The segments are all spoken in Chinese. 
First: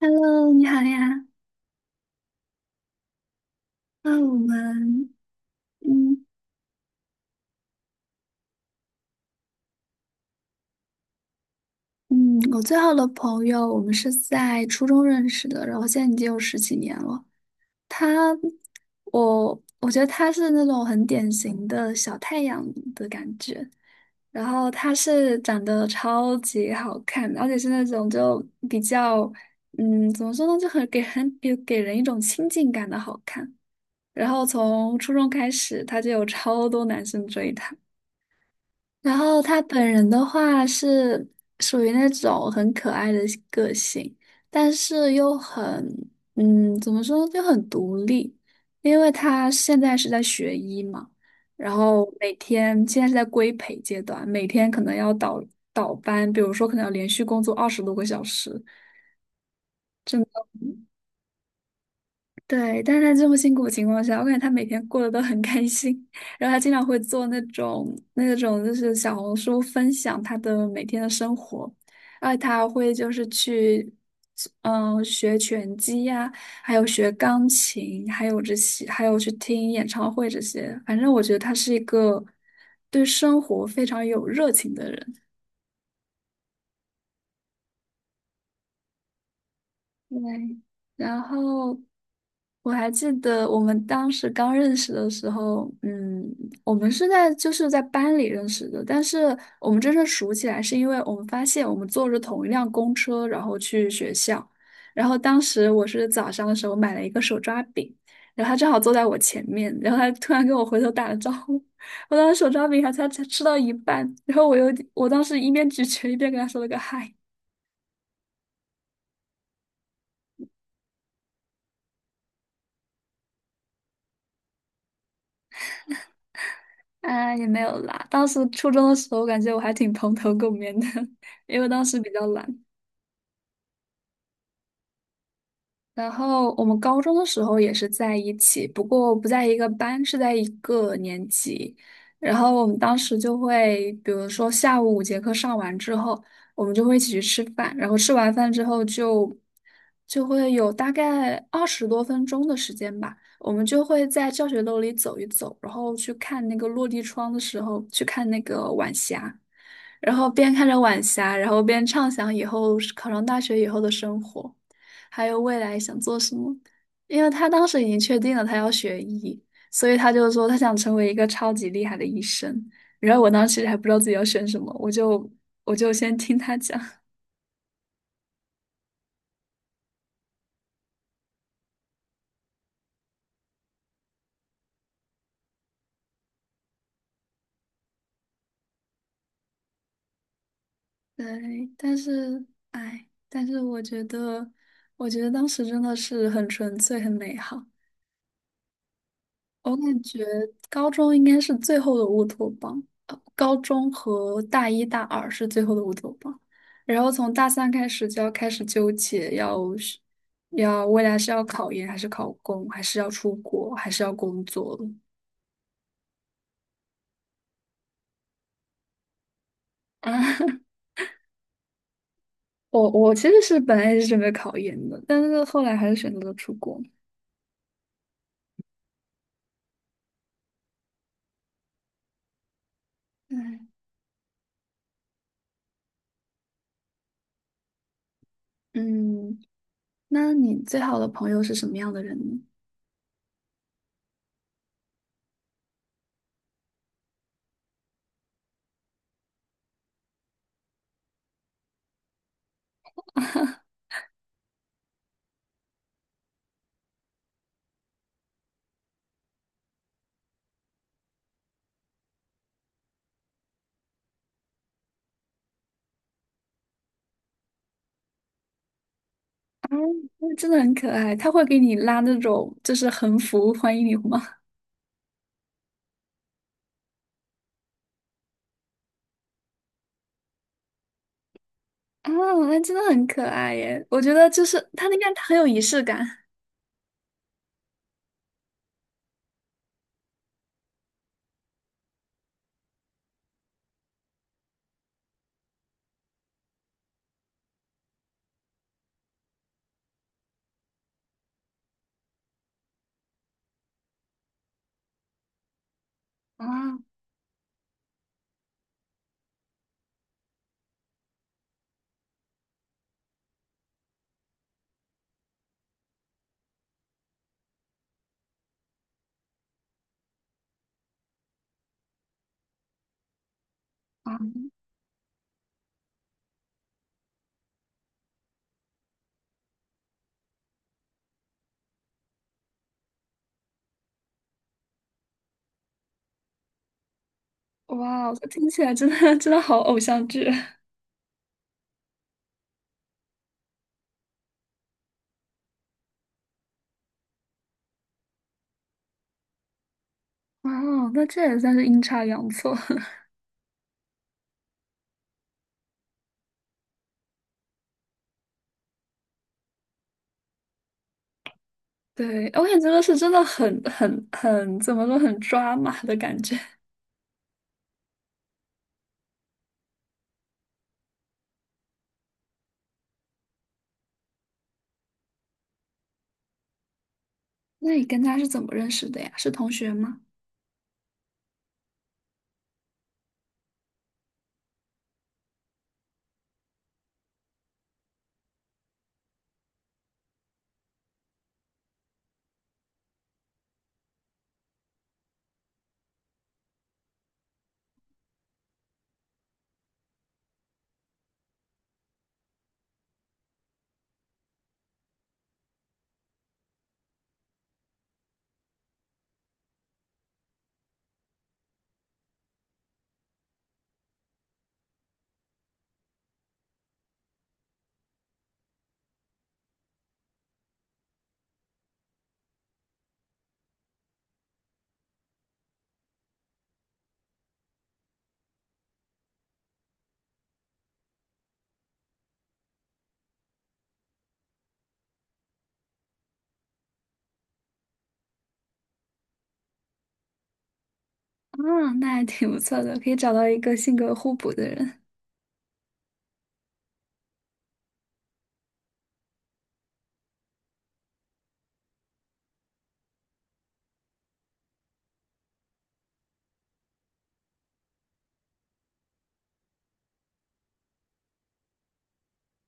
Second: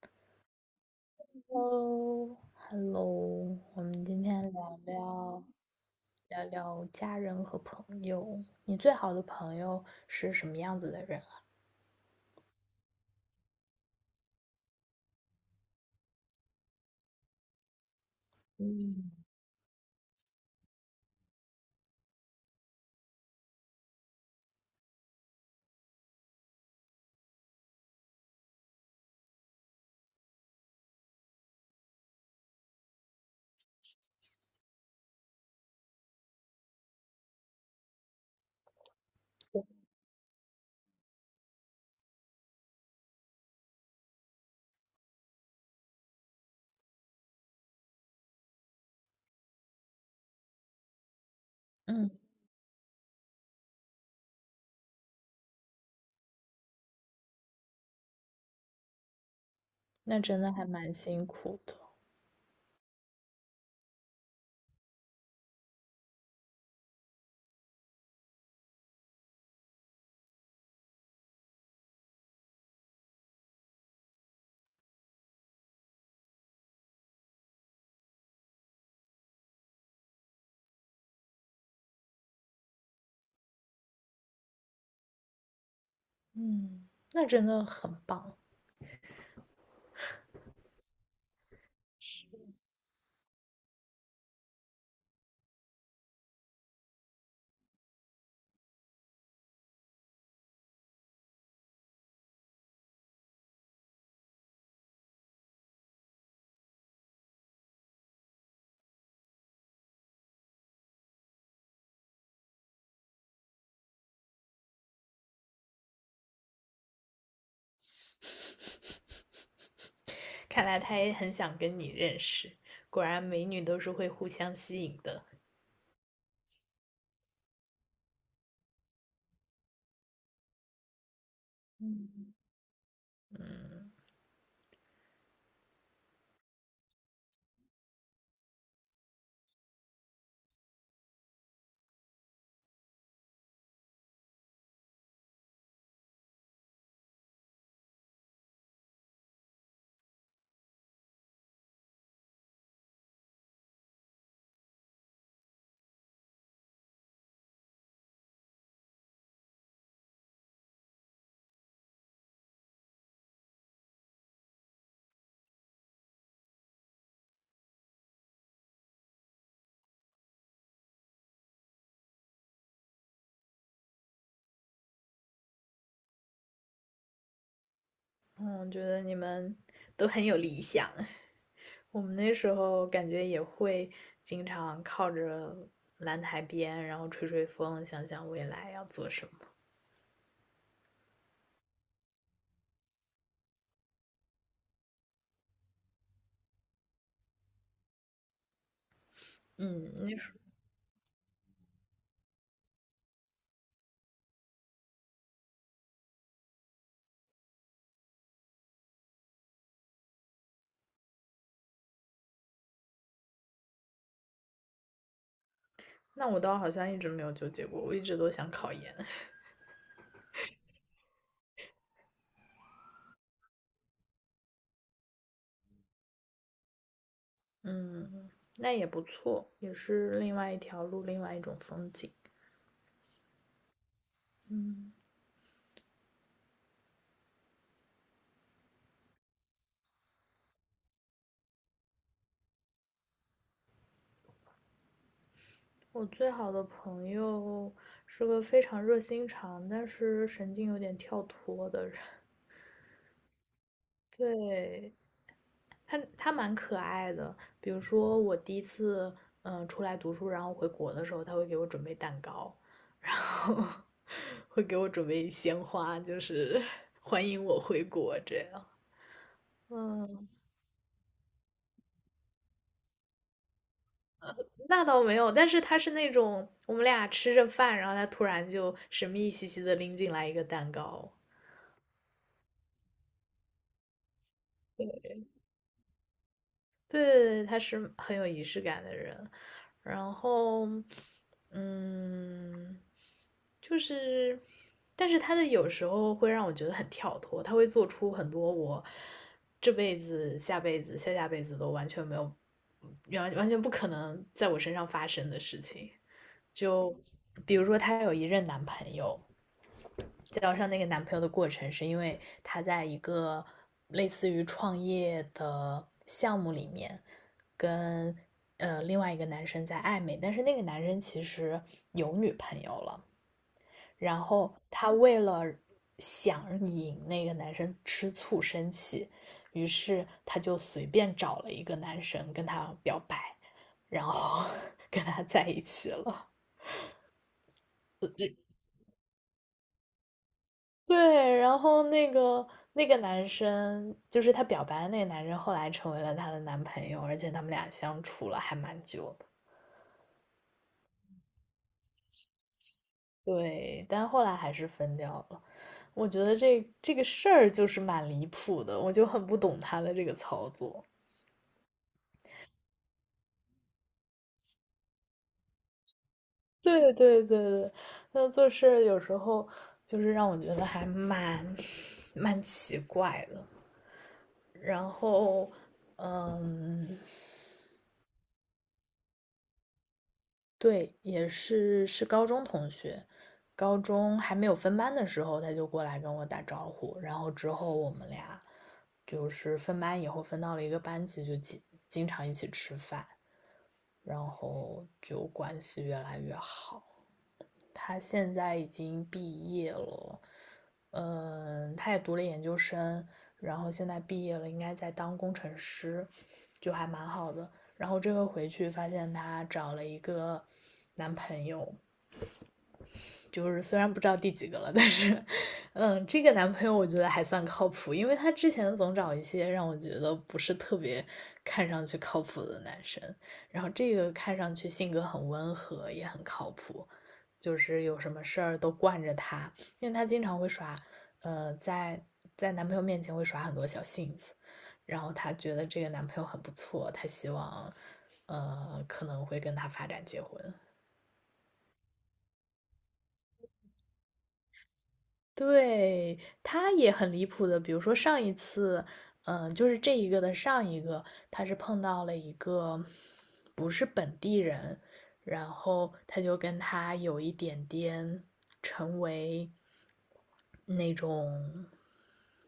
Hello，你好呀。Hello，Hello，我们那今我天聊们，聊嗯聊聊家人和朋友。你最好的朋友是什么样子的人啊？嗯，我最好的朋友，我们是在初中认识的，然后现在已经有十几年了。他，嗯，我觉得他是那种很典型的小太阳的感觉。然后他是长得超级好看，而且是那种就比较，怎么说呢，就很给很给给人一种亲近感的好看。然后从初中开始，他就有超多男生追他。然后他本人的话是属于那种很可爱的个性，但是又很，怎么说就很独立，因为他现在是在学医嘛，然后嗯，每天现在是在规培阶段，每天可能要倒班，比如说可能要连续工作20多个小时，那真的还蛮辛苦的。对，但是他这么辛苦的情况下，我感觉他每天过得都很开心。然后他经常会做那种就是小红书分享他的每天的生活，而且他还会就是去学拳击呀、还有学钢琴，还有这些，还有去听演唱会这些。反正我觉得他是一个对生活非常有热情的人。嗯，那真的很棒。对，然后我还记得我们当时刚认识的时候，我们是在就是在班里认识的，但是我们真正熟起来是因为我们发现我们坐着同一辆公车，然后去学校，然后当时我是早上的时候买了一个手抓饼，然后他正好坐在我前面，然后他突然跟我回头打了招呼，我当时手抓饼还才吃到一半，然后我当时一边咀嚼一边跟他说了个嗨。看来他也很想跟你认识，果然美女都是会互相吸引的。啊，也没有啦。当时初中的时候，感觉我还挺蓬头垢面的，因为当时比较嗯懒。然后我们高中的时候也是在一起，不过不在一个班，是在一个年级。然后我们当时就会，比如说下午五节课上完之后，我们就会一起去吃饭。然后吃完饭之后就会有大概20多分钟的时间吧，我们就会在教学楼里走一走，然后去看那个落地窗的时候，去看那个晚霞，然后边看着晚霞，然后边畅想以后考上大学以后的生活。还有未来想做什么。因为他当时已经确定了他要学医，所以他就说他想成为一个超级厉害的医生。然后我当时其实还不知道自己要选什么，我就先听他讲。嗯，我觉得你们都很有理想。我们那时候感觉也会经常靠着蓝台边，然后吹吹风，想想未来要做什么。对，但是我觉得当时真的是很纯粹、很美好。我嗯，感那觉时候高中应该是最后的乌托邦，高中和大一大二是最后的乌托邦，然后从大三开始就要开始纠结，要未来是要考研还是考公，还是要出国，还是要工作了。那我倒好像一直没有纠结过，我一直都想考研。啊，我其实是本来也是准备考研的，但是后来还是选择了出国。嗯，那也不错，也是另外一条路，另外一种风景。嗯嗯，嗯，那你最好的朋友是什么样的人呢？我最好的朋友是个非常热心肠，但是神经有点跳脱的人。对，他蛮可爱的，比如说我第一次出来读书，然后回国的时候，他会给我准备蛋糕，然后会给我准备鲜花，就是 欢迎我回国这样。啊，嗯，那真的很可爱，他会给你拉那种就是横幅欢迎你吗？那倒没有，但是他是那种我们俩吃着饭，然后他突然就神秘兮兮的拎进来一个蛋糕。啊，那真的很可爱耶。我觉得就是他那个很有仪式感对对对，他是很有仪式感的人。然后，嗯，就是，但是他的有时候会让我觉得很跳脱，他会做出很多我这辈子、下辈子、下下辈子都完全没有、完完全不可能在我身上发生的事情。啊就比如说，她有一任男朋友，交上那个男朋友的过程，是因为她在一个类似于创业的项目里面，跟另外一个男生在暧昧，但是那个男生其实有女朋友了，啊。然后她为了想引那个男生吃醋生气，于是她就随便找了一个男生跟他表白，然后 跟他在一起了。哇，听起来真的真的好偶像剧对，然后那个男生，就是他表白的那个男生，后来成为了她的男朋友，而且他们俩相处了还蛮久的。哇。那这也算是阴差阳错。对，但后来还是分掉了。我觉得这个事儿就是蛮离谱的，我就很不懂他的这个操作。对，我感觉这个是真的很怎么说很抓马的感觉。对对对对，他做事儿有时候就是让我觉得还蛮奇怪的。然后，嗯，那你跟他是怎么认识的呀？是同学吗？对，也是高中同学，高中还没有分班的时候，他就过来跟我打招呼，然后之后我们俩就是分班以后分到了一个班级，就经常一起吃饭，然后就关系越来越好。他现在已经毕业了，嗯，他也读了研究生，然后现在毕业了，应该在当工程师，就还蛮好的。然后这回回去发现她找了一个男朋友，就是虽然不知道第几个了，但是，嗯，这个男朋友我觉得还算靠谱，因为他之前总找一些让我觉得不是特别看上去靠谱的男生，然后这个看上去性格很温和，也很靠谱，就是有什么事儿都惯着他，因为他经常会耍，呃，在在男朋友面前会耍很多小性子，然后他觉得这个男朋友很不错，他希望，可能会跟他发展结婚。啊，那还挺不错的，可以找到一个性格互补的人。对，他也很离谱的，比如说上一次，嗯、就是这一个的上一个，他是碰到了一个不是本地人，然后他就跟他有一点点成为那种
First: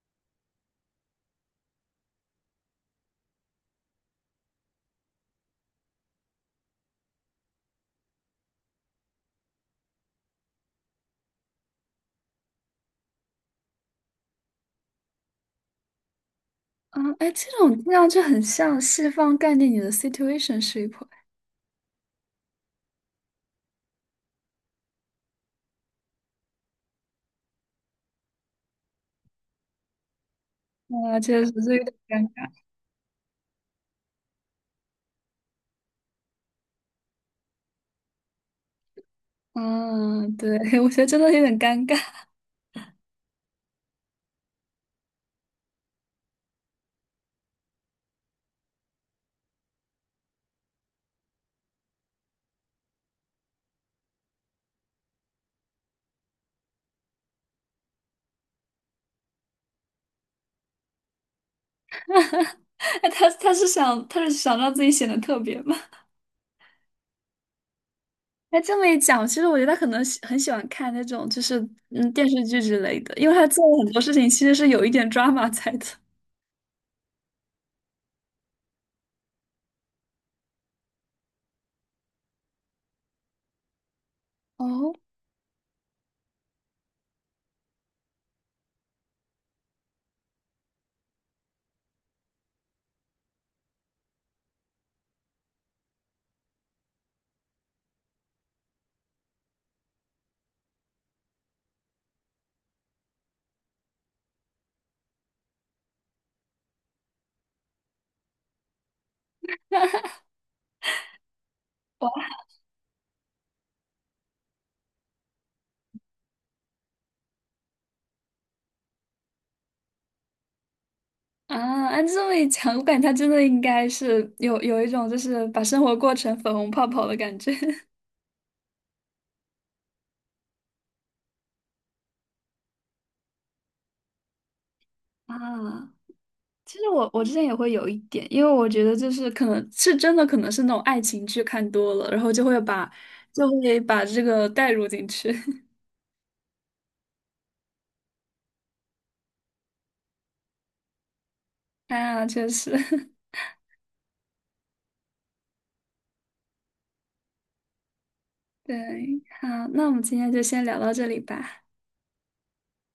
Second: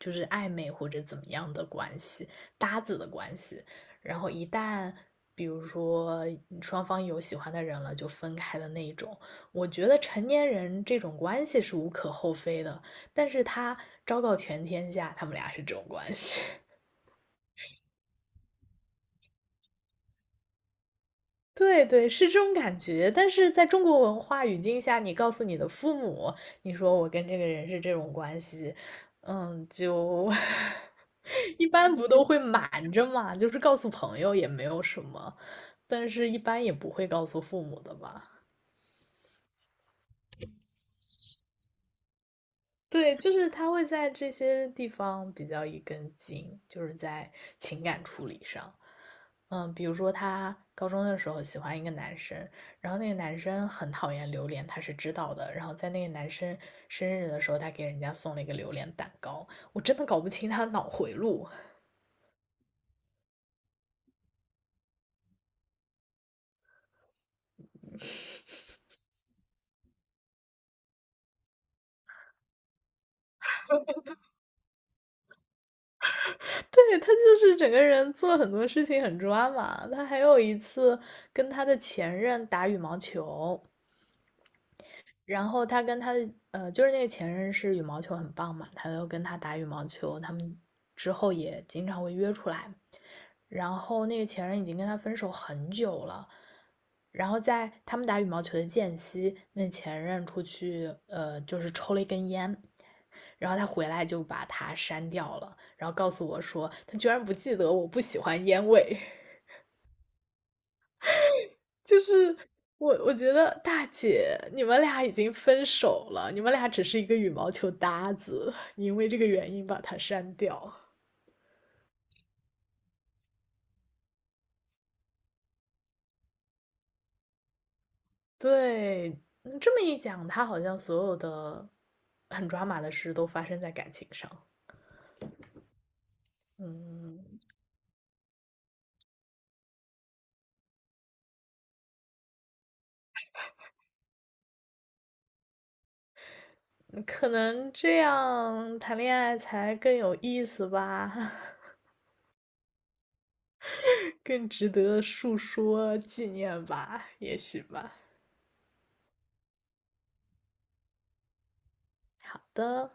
就是暧昧或者怎么样的关系，搭子的关系，然后一旦比如说双方有喜欢的人了，就分开的那一种。我觉得成年人这种关系是无可厚非的，但是他昭告全天下，他们俩是这种关系。啊，哎，这种听上去很像西方概念里的 situation ship。对对，是这种感觉。但是在中国文化语境下，你告诉你的父母，你说我跟这个人是这种关系，嗯，就 啊，确实 一是有般点不都会尴瞒着嘛，就是告诉朋友也没有什么，但是一般也不会告诉父母的吧。嗯，对，我觉得真的有点尴尬。对，就是他会在这些地方比较一根筋，就是在情感处理上。嗯，比如说他高中的时候喜欢一个男生，然后那个男生很讨厌榴莲，他是知道的。然后在那个男生生日的时候，他给人家送了一个榴莲蛋糕。我真的搞不清他的脑回路。哎他是想让自己显得特别吗？哎，这么一讲，其实我觉得他可能很喜欢看那种就是电视剧之类的，因为他做了很多事情其实是有一点 drama 在的。对，他就是整个人做很多事情很抓马。他还有一次跟他的前任打羽毛球。哦，然后他跟他的就是那个前任是羽毛球很棒嘛，他都跟他打羽毛球，他们之后也经常会约出来。然后那个前任已经跟他分手很久了，然后在他们打羽毛球的间隙，那前任出去就是抽了一根烟，然后他回来就把他删掉了，然后告诉我说他居然不记得我不喜欢烟味。就哇，是我觉得大姐，你们俩已经分手了，你们俩只是一个羽毛球搭子，你因为这个原因把他删掉。啊，按这么一讲，我感觉他真的应该是有一种就是把生活过成粉红泡泡的感觉。 对，嗯这么一讲，他好像所有的很抓马的事都发生在感情上。啊。其实我嗯，之前也会有一点，因为我觉得就是可能是真的，可能是那种爱情剧看多了，然后就会把这个带入进去。嗯可能这样谈恋爱才更有意思吧，啊，确实，更值得述说纪念吧，也许吧。对，好，那我们今天就先聊到这里吧。好的，